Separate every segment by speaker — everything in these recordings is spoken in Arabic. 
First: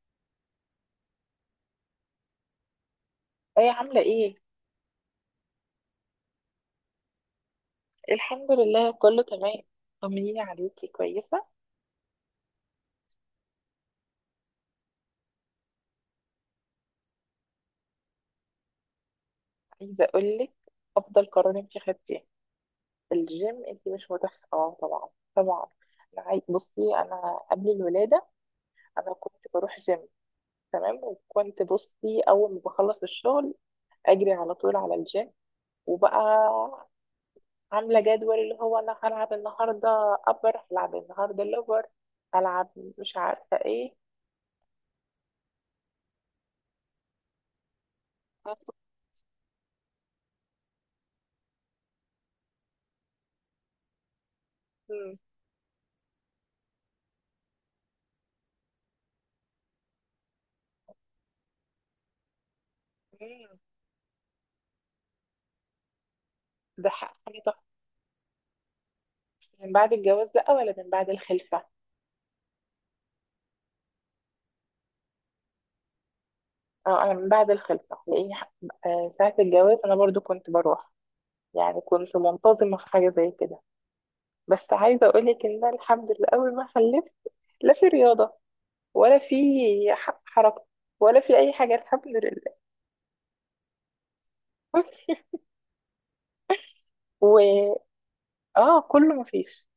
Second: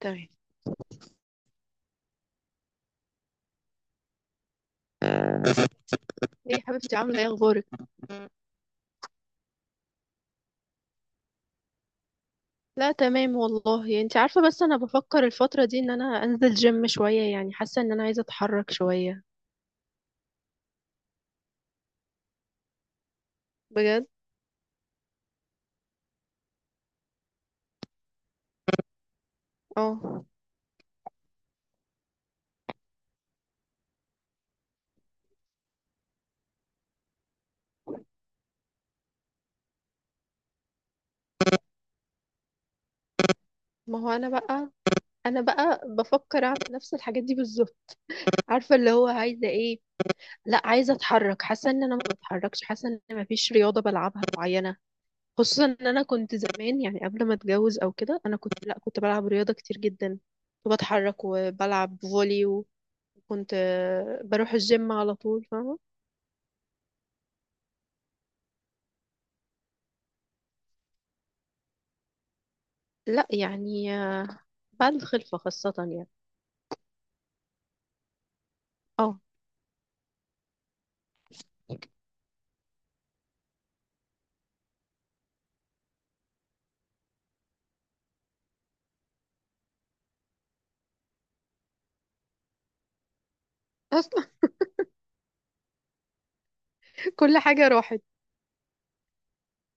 Speaker 1: تمام.
Speaker 2: ايه عاملة ايه؟
Speaker 1: ايه يا حبيبتي، عامله ايه، اخبارك؟
Speaker 2: الحمد لله كله تمام. طمنيني عليكي، كويسة.
Speaker 1: لا تمام والله، انت عارفه، بس انا بفكر الفتره دي ان انا انزل جيم شويه، يعني حاسه ان انا عايزه اتحرك شويه.
Speaker 2: عايزة اقولك، افضل قرار انتي خدتيه الجيم. انتي
Speaker 1: بجد؟
Speaker 2: مش متخ طبعا. طبعا. بصي، انا قبل الولادة انا كنت بروح جيم.
Speaker 1: اه.
Speaker 2: تمام، وكنت بصي اول ما بخلص الشغل اجري على طول على الجيم. وبقى عاملة جدول، اللي هو انا هلعب النهاردة ابر، هلعب النهاردة لور، هلعب مش عارفة ايه.
Speaker 1: ما هو انا بقى بفكر اعمل نفس الحاجات دي بالظبط. عارفه اللي هو عايزه ايه. لا، عايزه اتحرك، حاسه ان انا ما بتحركش، حاسه ان انا ما فيش رياضه بلعبها معينه.
Speaker 2: مم.
Speaker 1: خصوصا ان انا كنت زمان، يعني قبل ما اتجوز او كده، انا كنت، لا، كنت بلعب رياضه كتير جدا. كنت بتحرك وبلعب فولي. كنت
Speaker 2: مم.
Speaker 1: بروح الجيم على طول، فاهمة؟
Speaker 2: ده حاجة من بعد الجواز بقى ولا من بعد الخلفة؟
Speaker 1: لا يعني بعد الخلفة خاصة، يعني
Speaker 2: اه، انا من بعد الخلفة لاني
Speaker 1: اه.
Speaker 2: ساعة الجواز انا برضو كنت بروح. يعني كنت منتظمة في حاجة زي كده. بس عايزة اقولك ان أنا الحمد لله اول ما خلفت لا في رياضة ولا في حركة ولا في اي حاجة، الحمد لله.
Speaker 1: اصلا كل حاجة
Speaker 2: و
Speaker 1: راحت.
Speaker 2: اه كله مفيش.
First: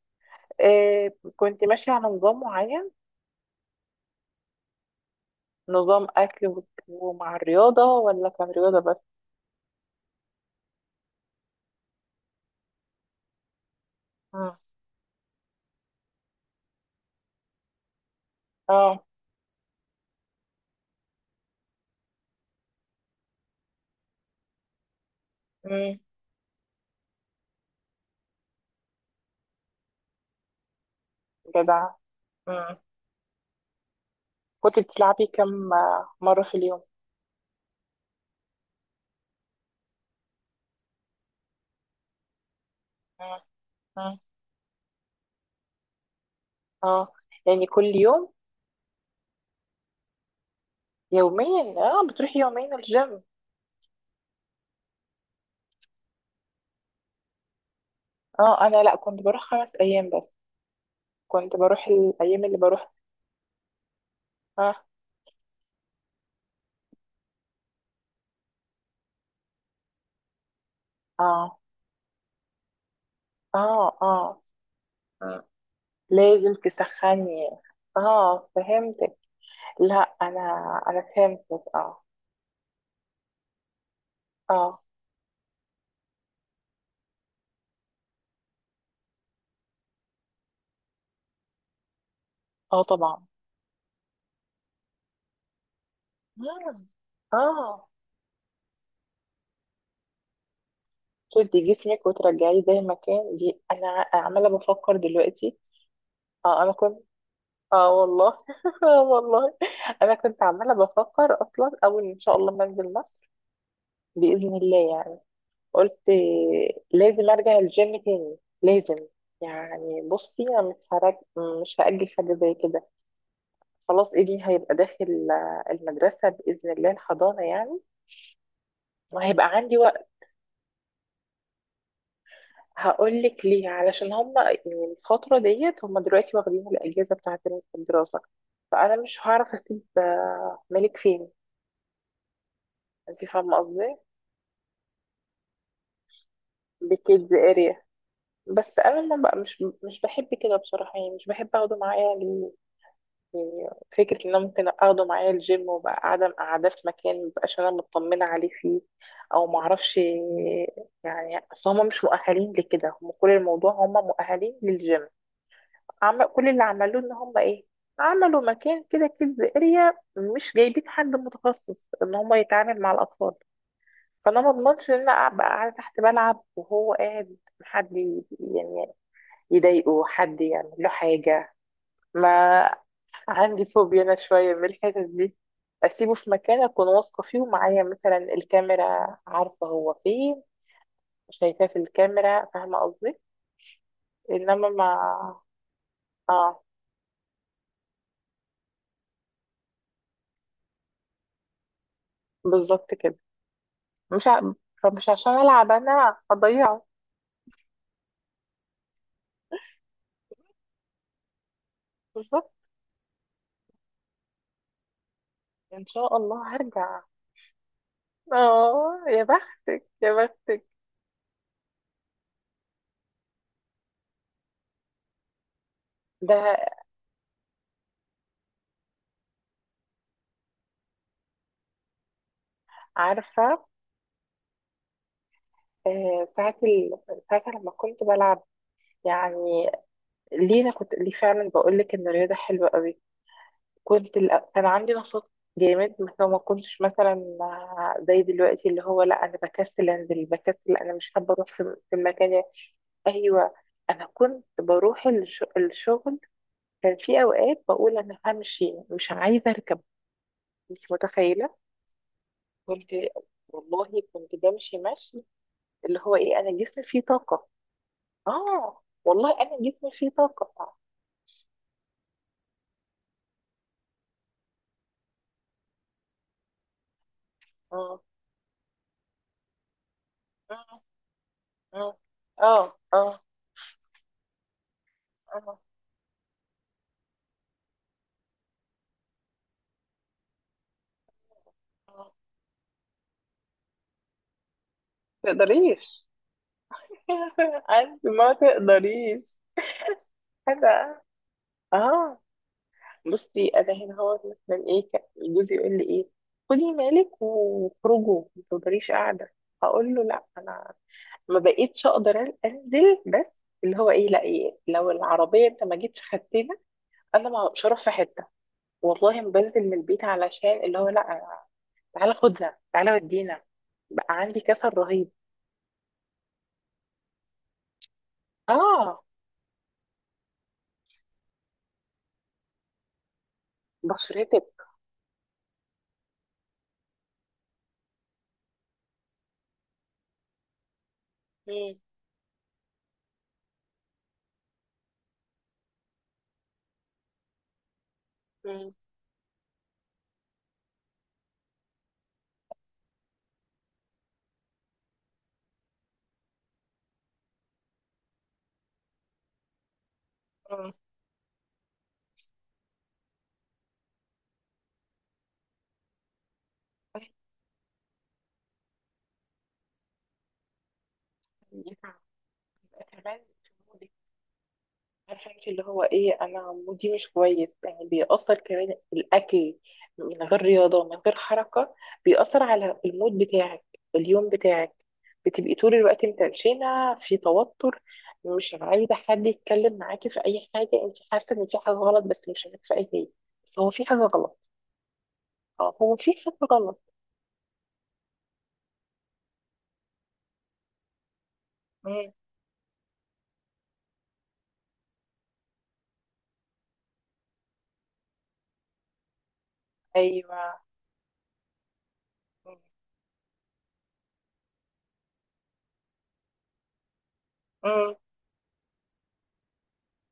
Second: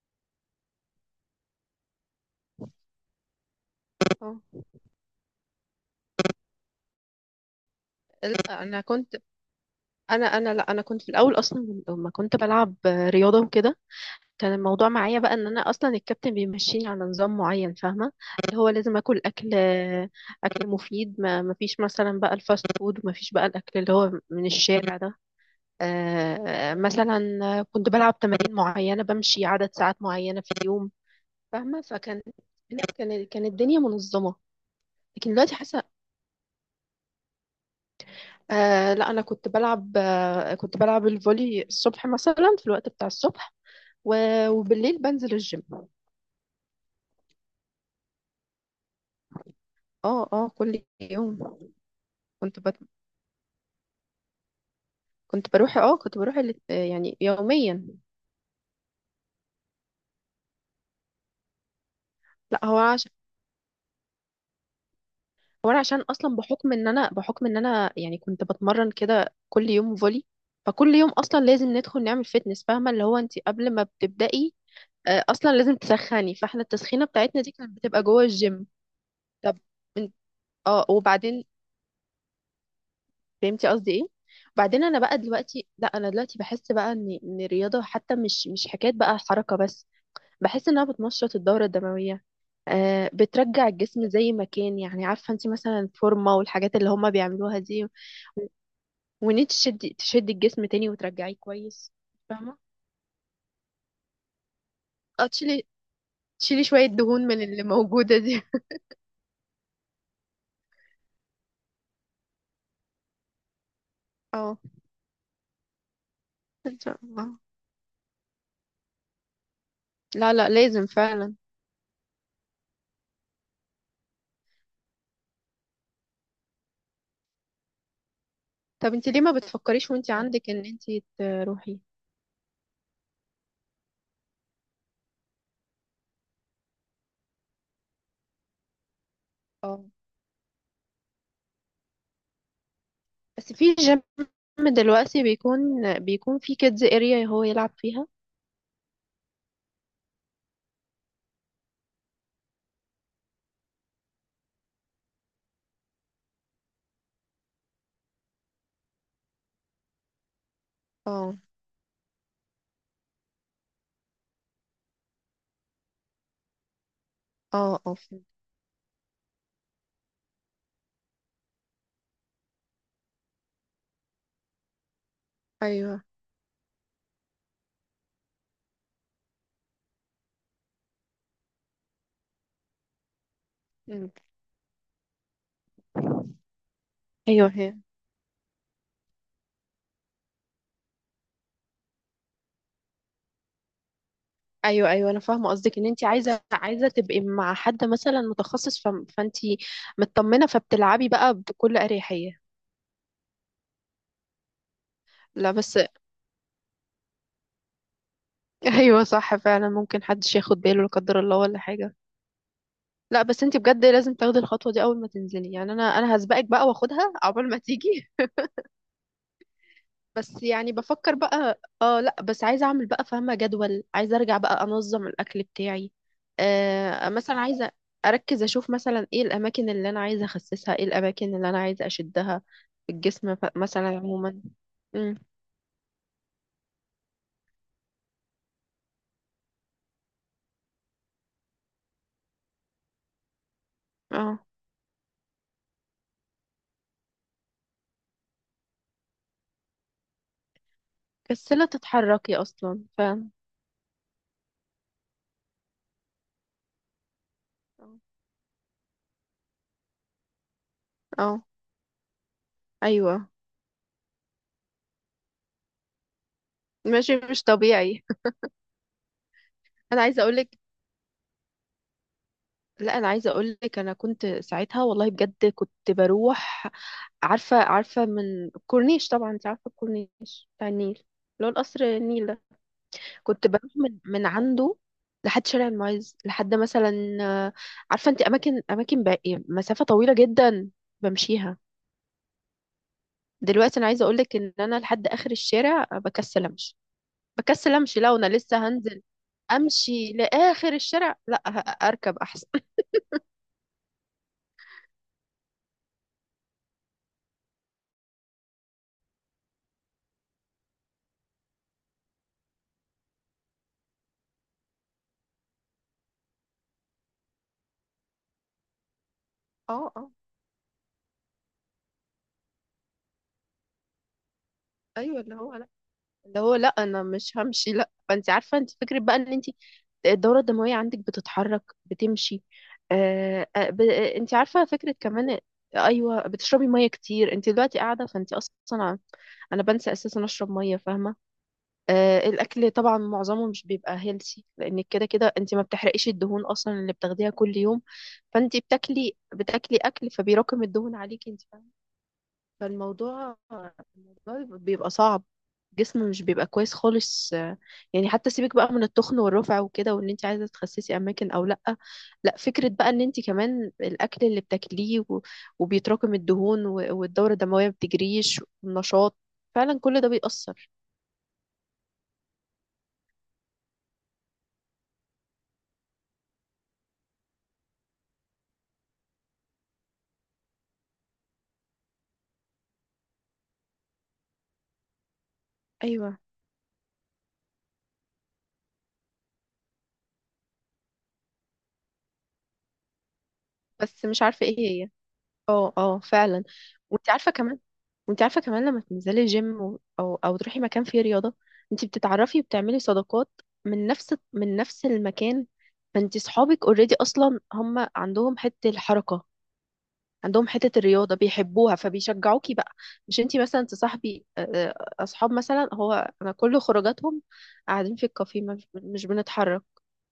Speaker 2: آه، كنت ماشية على نظام معين.
Speaker 1: اه.
Speaker 2: نظام اكل ومع الرياضة، ولا كان
Speaker 1: لا،
Speaker 2: رياضة
Speaker 1: انا
Speaker 2: بس؟
Speaker 1: كنت انا انا لا كنت في الاول اصلا لما كنت بلعب رياضة وكده. كان
Speaker 2: مم.
Speaker 1: الموضوع معايا بقى ان انا اصلا الكابتن بيمشيني على نظام معين، فاهمة؟ اللي هو لازم
Speaker 2: اه.
Speaker 1: اكل مفيد. ما فيش مثلا بقى الفاست فود، وما فيش بقى الاكل اللي هو من الشارع ده.
Speaker 2: مم.
Speaker 1: مثلا كنت بلعب تمارين معينة، بمشي عدد ساعات معينة في اليوم، فاهمة؟
Speaker 2: جدع.
Speaker 1: فكان كان كان الدنيا منظمة.
Speaker 2: كنت بتلعبي
Speaker 1: لكن دلوقتي
Speaker 2: كم
Speaker 1: حاسة
Speaker 2: مرة في اليوم؟
Speaker 1: آه، لا. أنا كنت بلعب الفولي الصبح، مثلا في الوقت بتاع
Speaker 2: مم.
Speaker 1: الصبح،
Speaker 2: مم.
Speaker 1: وبالليل بنزل الجيم.
Speaker 2: اه، يعني كل يوم.
Speaker 1: اه، اه، كل يوم.
Speaker 2: يوميا؟ اه، بتروحي
Speaker 1: كنت
Speaker 2: يومين
Speaker 1: بت...
Speaker 2: الجيم؟
Speaker 1: كنت بروح يعني يوميا.
Speaker 2: اه، انا لا كنت بروح خمس ايام بس. كنت بروح الايام اللي
Speaker 1: لا، هو
Speaker 2: بروح.
Speaker 1: عشان
Speaker 2: اه.
Speaker 1: هو انا عشان اصلا بحكم ان انا يعني كنت بتمرن كده كل يوم فولي. فكل يوم اصلا
Speaker 2: اه.
Speaker 1: لازم ندخل نعمل فيتنس، فاهمه؟ اللي هو انت قبل ما
Speaker 2: اه. اه.
Speaker 1: بتبدأي،
Speaker 2: مم.
Speaker 1: اصلا لازم تسخني.
Speaker 2: لازم
Speaker 1: فاحنا التسخينه بتاعتنا
Speaker 2: تسخني.
Speaker 1: دي كانت بتبقى جوه
Speaker 2: اه،
Speaker 1: الجيم.
Speaker 2: فهمتك.
Speaker 1: طب، انت-
Speaker 2: لا. انا.
Speaker 1: اه وبعدين،
Speaker 2: فهمتك اه.
Speaker 1: فهمتي قصدي ايه؟
Speaker 2: اه.
Speaker 1: وبعدين انا بقى دلوقتي لا انا دلوقتي بحس بقى ان الرياضه حتى مش حكايه بقى حركه بس. بحس انها بتنشط الدوره الدمويه،
Speaker 2: اه طبعا.
Speaker 1: بترجع الجسم زي ما كان، يعني عارفه انت مثلا الفورمه والحاجات
Speaker 2: مم.
Speaker 1: اللي هما بيعملوها دي.
Speaker 2: اه،
Speaker 1: وان انت تشدي الجسم تاني وترجعيه
Speaker 2: تدي
Speaker 1: كويس،
Speaker 2: جسمك
Speaker 1: فاهمه.
Speaker 2: وترجعيه زي ما كان، دي انا عماله بفكر
Speaker 1: اه،
Speaker 2: دلوقتي.
Speaker 1: تشيلي
Speaker 2: اه
Speaker 1: تشيلي
Speaker 2: انا
Speaker 1: شويه
Speaker 2: كنت.
Speaker 1: دهون من اللي
Speaker 2: اه
Speaker 1: موجوده
Speaker 2: والله
Speaker 1: دي.
Speaker 2: آه والله، انا كنت عماله بفكر اصلا اول ان شاء الله ما انزل مصر باذن
Speaker 1: اه،
Speaker 2: الله يعني. قلت
Speaker 1: ان شاء
Speaker 2: لازم
Speaker 1: الله.
Speaker 2: ارجع الجيم تاني، لازم. يعني
Speaker 1: لا،
Speaker 2: بصي
Speaker 1: لا،
Speaker 2: انا مش
Speaker 1: لازم
Speaker 2: هرج...
Speaker 1: فعلا.
Speaker 2: مش هاجل حاجه زي كده. خلاص ابني هيبقى داخل آه، المدرسه باذن الله، الحضانه يعني.
Speaker 1: طب انت ليه ما
Speaker 2: وهيبقى عندي
Speaker 1: بتفكريش
Speaker 2: وقت.
Speaker 1: وانت عندك، ان انت تروحي؟
Speaker 2: هقول لك ليه، علشان هم يعني الفتره ديت هم دلوقتي واخدين الاجازه بتاعت الدراسه. فانا مش هعرف
Speaker 1: اه،
Speaker 2: اسيب آه، ملك فين. انت
Speaker 1: بس
Speaker 2: فاهمه
Speaker 1: في
Speaker 2: قصدي.
Speaker 1: جيم دلوقتي بيكون في كيدز اريا
Speaker 2: بكيدز
Speaker 1: هو يلعب
Speaker 2: اريا.
Speaker 1: فيها.
Speaker 2: بس انا ما بقى مش بحب كده بصراحه، يعني مش بحب اخده معايا يعني. فكره ان انا ممكن اخده معايا الجيم وبقى قاعده في مكان مبقاش انا مطمنه عليه فيه. او ما اعرفش.
Speaker 1: اه،
Speaker 2: يعني اصل هم مش مؤهلين لكده، هم كل الموضوع هم مؤهلين للجيم. عم، كل اللي عملوه ان هم ايه،
Speaker 1: اه، اه، فهمت.
Speaker 2: عملوا مكان كده كيدز اريا، مش جايبين حد متخصص ان هم يتعامل مع الاطفال. فانا ما اضمنش ان انا ابقى قاعده تحت
Speaker 1: ايوه،
Speaker 2: بلعب وهو قاعد حد يعني يضايقه، حد يعمل له حاجة. ما عندي فوبيا
Speaker 1: مم.
Speaker 2: أنا شوية من الحتت دي. أسيبه في مكان أكون واثقة فيه،
Speaker 1: ايوه، هي.
Speaker 2: ومعايا مثلا الكاميرا، عارفة هو فين، شايفاه في الكاميرا، فاهمة قصدي. إنما ما.
Speaker 1: ايوه، ايوه، انا فاهمه قصدك، ان انت عايزه
Speaker 2: آه.
Speaker 1: عايزه تبقي مع حد مثلا متخصص، فانت مطمنه، فبتلعبي بقى بكل اريحيه.
Speaker 2: بالظبط كده. مش ع... فمش عشان
Speaker 1: لا
Speaker 2: ألعب
Speaker 1: بس.
Speaker 2: أنا أضيعه.
Speaker 1: ايوه صح، فعلا ممكن حدش ياخد باله، لا قدر الله ولا حاجه.
Speaker 2: بالظبط.
Speaker 1: لا بس انت بجد لازم تاخدي الخطوه دي اول ما تنزلي، يعني انا
Speaker 2: إن شاء
Speaker 1: انا هسبقك
Speaker 2: الله
Speaker 1: بقى
Speaker 2: هرجع.
Speaker 1: واخدها، عقبال ما تيجي.
Speaker 2: آه، يا بختك يا
Speaker 1: بس
Speaker 2: بختك.
Speaker 1: يعني بفكر بقى اه، لا بس عايزه اعمل بقى، فاهمه، جدول. عايزه ارجع بقى انظم الاكل بتاعي،
Speaker 2: ده
Speaker 1: مثلا. عايزه اركز، اشوف مثلا ايه الاماكن اللي انا عايزه اخسسها، ايه الاماكن اللي انا عايزه اشدها في الجسم،
Speaker 2: عارفة
Speaker 1: مثلا عموما. امم.
Speaker 2: آه، ساعة لما كنت بلعب يعني، ليه انا كنت ليه، فعلا بقول لك ان الرياضه حلوه قوي.
Speaker 1: اه،
Speaker 2: كان عندي نشاط جامد. بس هو ما كنتش مثلا زي دلوقتي، اللي هو لا انا بكسل انزل، بكسل انا مش حابه اروح
Speaker 1: كسلة
Speaker 2: في المكان
Speaker 1: تتحركي
Speaker 2: يعني.
Speaker 1: اصلا، فاهم؟
Speaker 2: ايوه. انا كنت بروح الشغل، كان في اوقات
Speaker 1: اه،
Speaker 2: بقول انا همشي مش عايزه اركب. مش
Speaker 1: آه.
Speaker 2: متخيله. كنت.
Speaker 1: ايوه،
Speaker 2: والله كنت بمشي مشي، اللي هو ايه انا جسمي فيه
Speaker 1: ماشي مش
Speaker 2: طاقه.
Speaker 1: طبيعي.
Speaker 2: اه والله انا جسمي
Speaker 1: انا
Speaker 2: فيه
Speaker 1: عايزه اقولك،
Speaker 2: طاقه.
Speaker 1: لا، انا عايزه اقول لك، انا كنت ساعتها والله بجد كنت بروح، عارفه
Speaker 2: اه.
Speaker 1: عارفه من الكورنيش. طبعا انت عارفه الكورنيش بتاع
Speaker 2: اه.
Speaker 1: النيل، اللي هو القصر
Speaker 2: اه.
Speaker 1: النيل ده.
Speaker 2: اه. آه.
Speaker 1: كنت بروح من عنده لحد
Speaker 2: آه.
Speaker 1: شارع المعز، لحد مثلا عارفه انت اماكن، اماكن باقي مسافه طويله جدا بمشيها.
Speaker 2: آه.
Speaker 1: دلوقتي انا عايزه اقول لك ان انا لحد اخر الشارع
Speaker 2: تقدريش.
Speaker 1: بكسل امشي. بكسل
Speaker 2: عارف
Speaker 1: امشي، لا، وانا
Speaker 2: ما
Speaker 1: لسه هنزل،
Speaker 2: تقدريش.
Speaker 1: امشي لاخر
Speaker 2: انا
Speaker 1: الشارع، لا، اركب
Speaker 2: اه.
Speaker 1: احسن.
Speaker 2: بصي انا هنا هو مثلا ايه كان جوزي يقول لي ايه، خدي مالك وخرجوا، ما تقدريش قاعده. اقول له لا، انا ما بقيتش اقدر انزل. بس اللي هو ايه لا، إيه لو العربيه انت ما جيتش خدتنا؟ انا ما- مش هروح في حته. والله ما بنزل من
Speaker 1: اه،
Speaker 2: البيت،
Speaker 1: اه.
Speaker 2: علشان اللي هو لا تعالى خدنا، تعالى ودينا. بقى عندي كسل رهيب.
Speaker 1: ايوه، اللي هو لا انا مش همشي، لا، فانت عارفه، انت فكره
Speaker 2: اه.
Speaker 1: بقى، ان انت الدوره الدمويه عندك بتتحرك، بتمشي. آه آه، ب... آه، انت
Speaker 2: بشرتك.
Speaker 1: عارفه فكره كمان. ايوه، بتشربي ميه كتير، انت دلوقتي قاعده فانت اصلا، انا بنسى اساسا اشرب ميه، فاهمه. الاكل طبعا معظمه مش بيبقى هيلسي، لان كده كده انت ما بتحرقيش الدهون اصلا اللي بتاخديها كل يوم. فانت
Speaker 2: مم.
Speaker 1: بتاكلي اكل، فبيراكم الدهون عليكي انت. فالموضوع بيبقى صعب، جسم مش بيبقى كويس خالص يعني. حتى سيبك بقى من التخن والرفع وكده، وان انت عايزه
Speaker 2: اه،
Speaker 1: تخسسي اماكن او لا. لا، فكره بقى ان انت كمان الاكل اللي بتاكليه وبيتراكم الدهون، والدوره الدمويه ما بتجريش والنشاط، فعلا كل ده بيأثر.
Speaker 2: يبقى كمان في مودك. عارفه انت اللي هو ايه، انا مودي مش كويس، يعني بيأثر كمان الاكل. من غير رياضه، من غير حركه، بيأثر على المود بتاعك، اليوم بتاعك. بتبقي طول الوقت
Speaker 1: ايوه،
Speaker 2: متنشنه، في توتر، مش عايزه حد يتكلم معاكي في اي حاجه. انت حاسه ان في حاجه غلط بس مش عارفه ايه هي. بس هو في حاجه
Speaker 1: بس مش
Speaker 2: غلط.
Speaker 1: عارفه ايه هي. اه،
Speaker 2: اه، هو
Speaker 1: اه،
Speaker 2: في حاجه
Speaker 1: فعلا.
Speaker 2: غلط.
Speaker 1: وانت عارفه كمان، لما تنزلي جيم، او تروحي مكان فيه رياضه، انت
Speaker 2: مم.
Speaker 1: بتتعرفي وبتعملي صداقات من نفس المكان. فانت صحابك اوريدي اصلا هم عندهم حته الحركه،
Speaker 2: ايوه.
Speaker 1: عندهم حته الرياضه بيحبوها، فبيشجعوكي
Speaker 2: مم.
Speaker 1: بقى. مش انت مثلا تصاحبي اصحاب، مثلا هو انا كل خروجاتهم
Speaker 2: مم.
Speaker 1: قاعدين في الكافيه، مش بنتحرك.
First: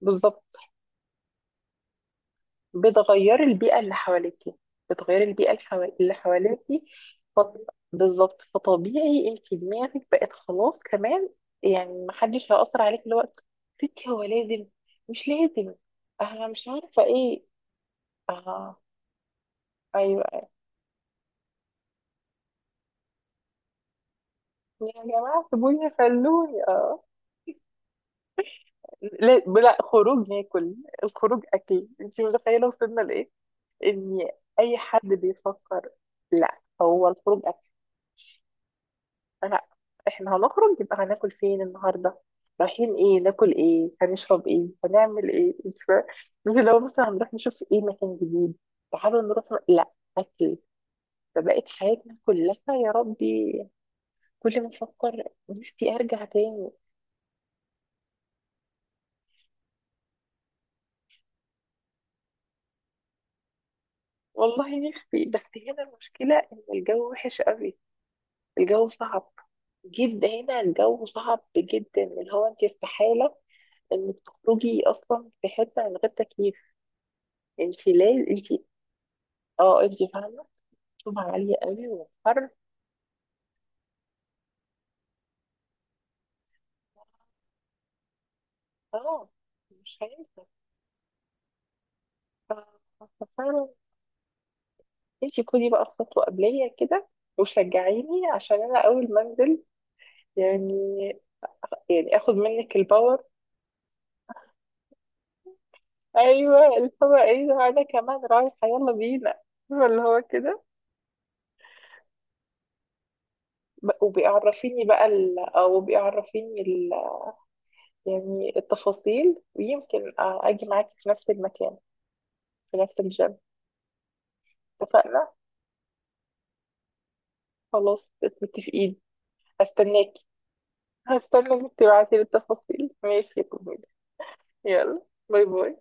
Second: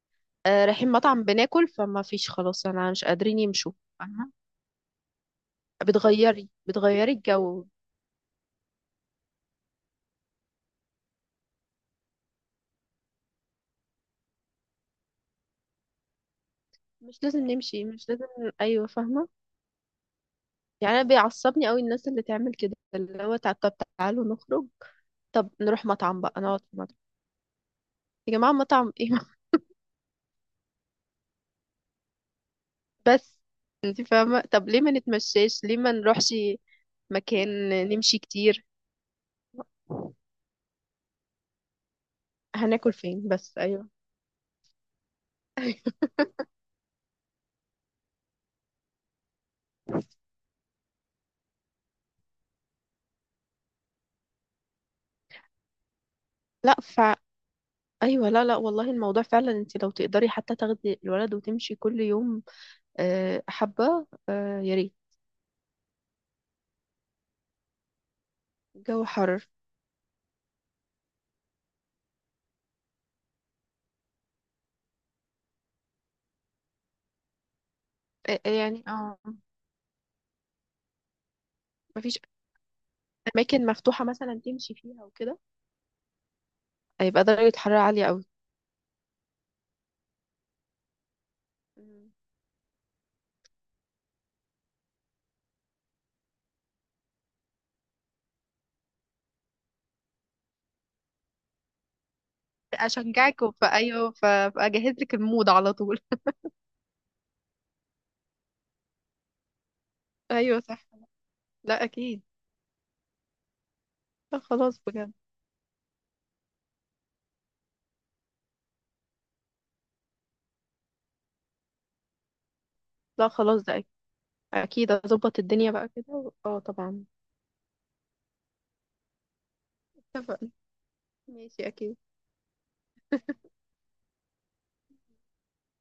Speaker 2: بالظبط.
Speaker 1: رايحين مطعم بناكل، فما فيش خلاص، انا مش قادرين
Speaker 2: بتغيري
Speaker 1: يمشوا،
Speaker 2: البيئة اللي
Speaker 1: فاهمة؟
Speaker 2: حواليكي. بتغيري البيئة اللي
Speaker 1: بتغيري
Speaker 2: حواليكي.
Speaker 1: بتغيري الجو،
Speaker 2: فط- بالظبط. فطبيعي انت دماغك بقت خلاص كمان. يعني محدش هيأثر عليك اللي هو ستي، هو لازم، مش لازم، انا مش عارفة
Speaker 1: مش لازم
Speaker 2: ايه.
Speaker 1: نمشي، مش لازم.
Speaker 2: اه.
Speaker 1: ايوه، فاهمه.
Speaker 2: ايوه.
Speaker 1: يعني انا بيعصبني قوي الناس اللي تعمل كده، اللي هو طب تعالوا نخرج،
Speaker 2: يا جماعة
Speaker 1: طب نروح
Speaker 2: سيبوني
Speaker 1: مطعم بقى، نقعد
Speaker 2: خلوني،
Speaker 1: في مطعم.
Speaker 2: اه.
Speaker 1: يا جماعه مطعم ايه؟
Speaker 2: لا لا، خروج ناكل؟ الخروج اكل؟ انت متخيلة وصلنا لايه؟
Speaker 1: بس انت
Speaker 2: ان
Speaker 1: فاهمه، طب
Speaker 2: اي
Speaker 1: ليه ما
Speaker 2: حد
Speaker 1: نتمشاش، ليه
Speaker 2: بيفكر،
Speaker 1: ما نروحش
Speaker 2: لا هو الخروج،
Speaker 1: مكان نمشي كتير؟
Speaker 2: لا احنا هنخرج يبقى هناكل فين النهارده،
Speaker 1: هناكل
Speaker 2: رايحين ايه،
Speaker 1: فين
Speaker 2: ناكل
Speaker 1: بس؟ ايوه.
Speaker 2: ايه، هنشرب ايه، هنعمل ايه، مش لو مثلا هنروح نشوف ايه مكان جديد، تعالوا نروح، لا اكل. فبقت حياتنا كلها. يا ربي. كل ما افكر، نفسي ارجع تاني.
Speaker 1: لا، ايوه. لا، لا، والله الموضوع فعلا، انت لو تقدري حتى تاخدي الولد وتمشي كل يوم حبه، يا
Speaker 2: والله
Speaker 1: ريت.
Speaker 2: نفسي، بس هنا المشكله ان الجو وحش قوي، الجو
Speaker 1: الجو
Speaker 2: صعب
Speaker 1: حر،
Speaker 2: جدا هنا، الجو صعب جدا، اللي هو انت استحاله انك تخرجي اصلا في حته من غير تكييف. انت لازم انت.
Speaker 1: يعني، اه.
Speaker 2: اه، انت فاهمة. طبعا عالية قوي
Speaker 1: مفيش
Speaker 2: والحر.
Speaker 1: اماكن مفتوحه مثلا تمشي فيها وكده، هيبقى درجه حراره عاليه قوي.
Speaker 2: اه. مش هينفع.
Speaker 1: مم.
Speaker 2: ف- ففعلا، انت خدي بقى خطوة قبلية كده وشجعيني، عشان انا اول ما انزل يعني، يعني اخد منك الباور.
Speaker 1: اشجعك ايوه، فاجهز لك المود على طول.
Speaker 2: ايوه، اللي هو ايه، ده انا كمان رايحة، يلا بينا، فاهمة اللي هو
Speaker 1: ايوه
Speaker 2: كده.
Speaker 1: صح. لا، اكيد. لا خلاص، بجد.
Speaker 2: او بيعرفيني ال... يعني التفاصيل، ويمكن آه، اجي معاكي في نفس المكان، في نفس
Speaker 1: لا
Speaker 2: الجيم.
Speaker 1: خلاص، ده اكيد. اكيد
Speaker 2: اتفقنا،
Speaker 1: اظبط الدنيا بقى كده، طبعا.
Speaker 2: خلاص متفقين، استناك.
Speaker 1: اتفقنا.
Speaker 2: هستنى
Speaker 1: ماشي،
Speaker 2: انك
Speaker 1: اكيد.
Speaker 2: تبعتي لي التفاصيل، ماشي يا كميل؟ يلا، باي باي.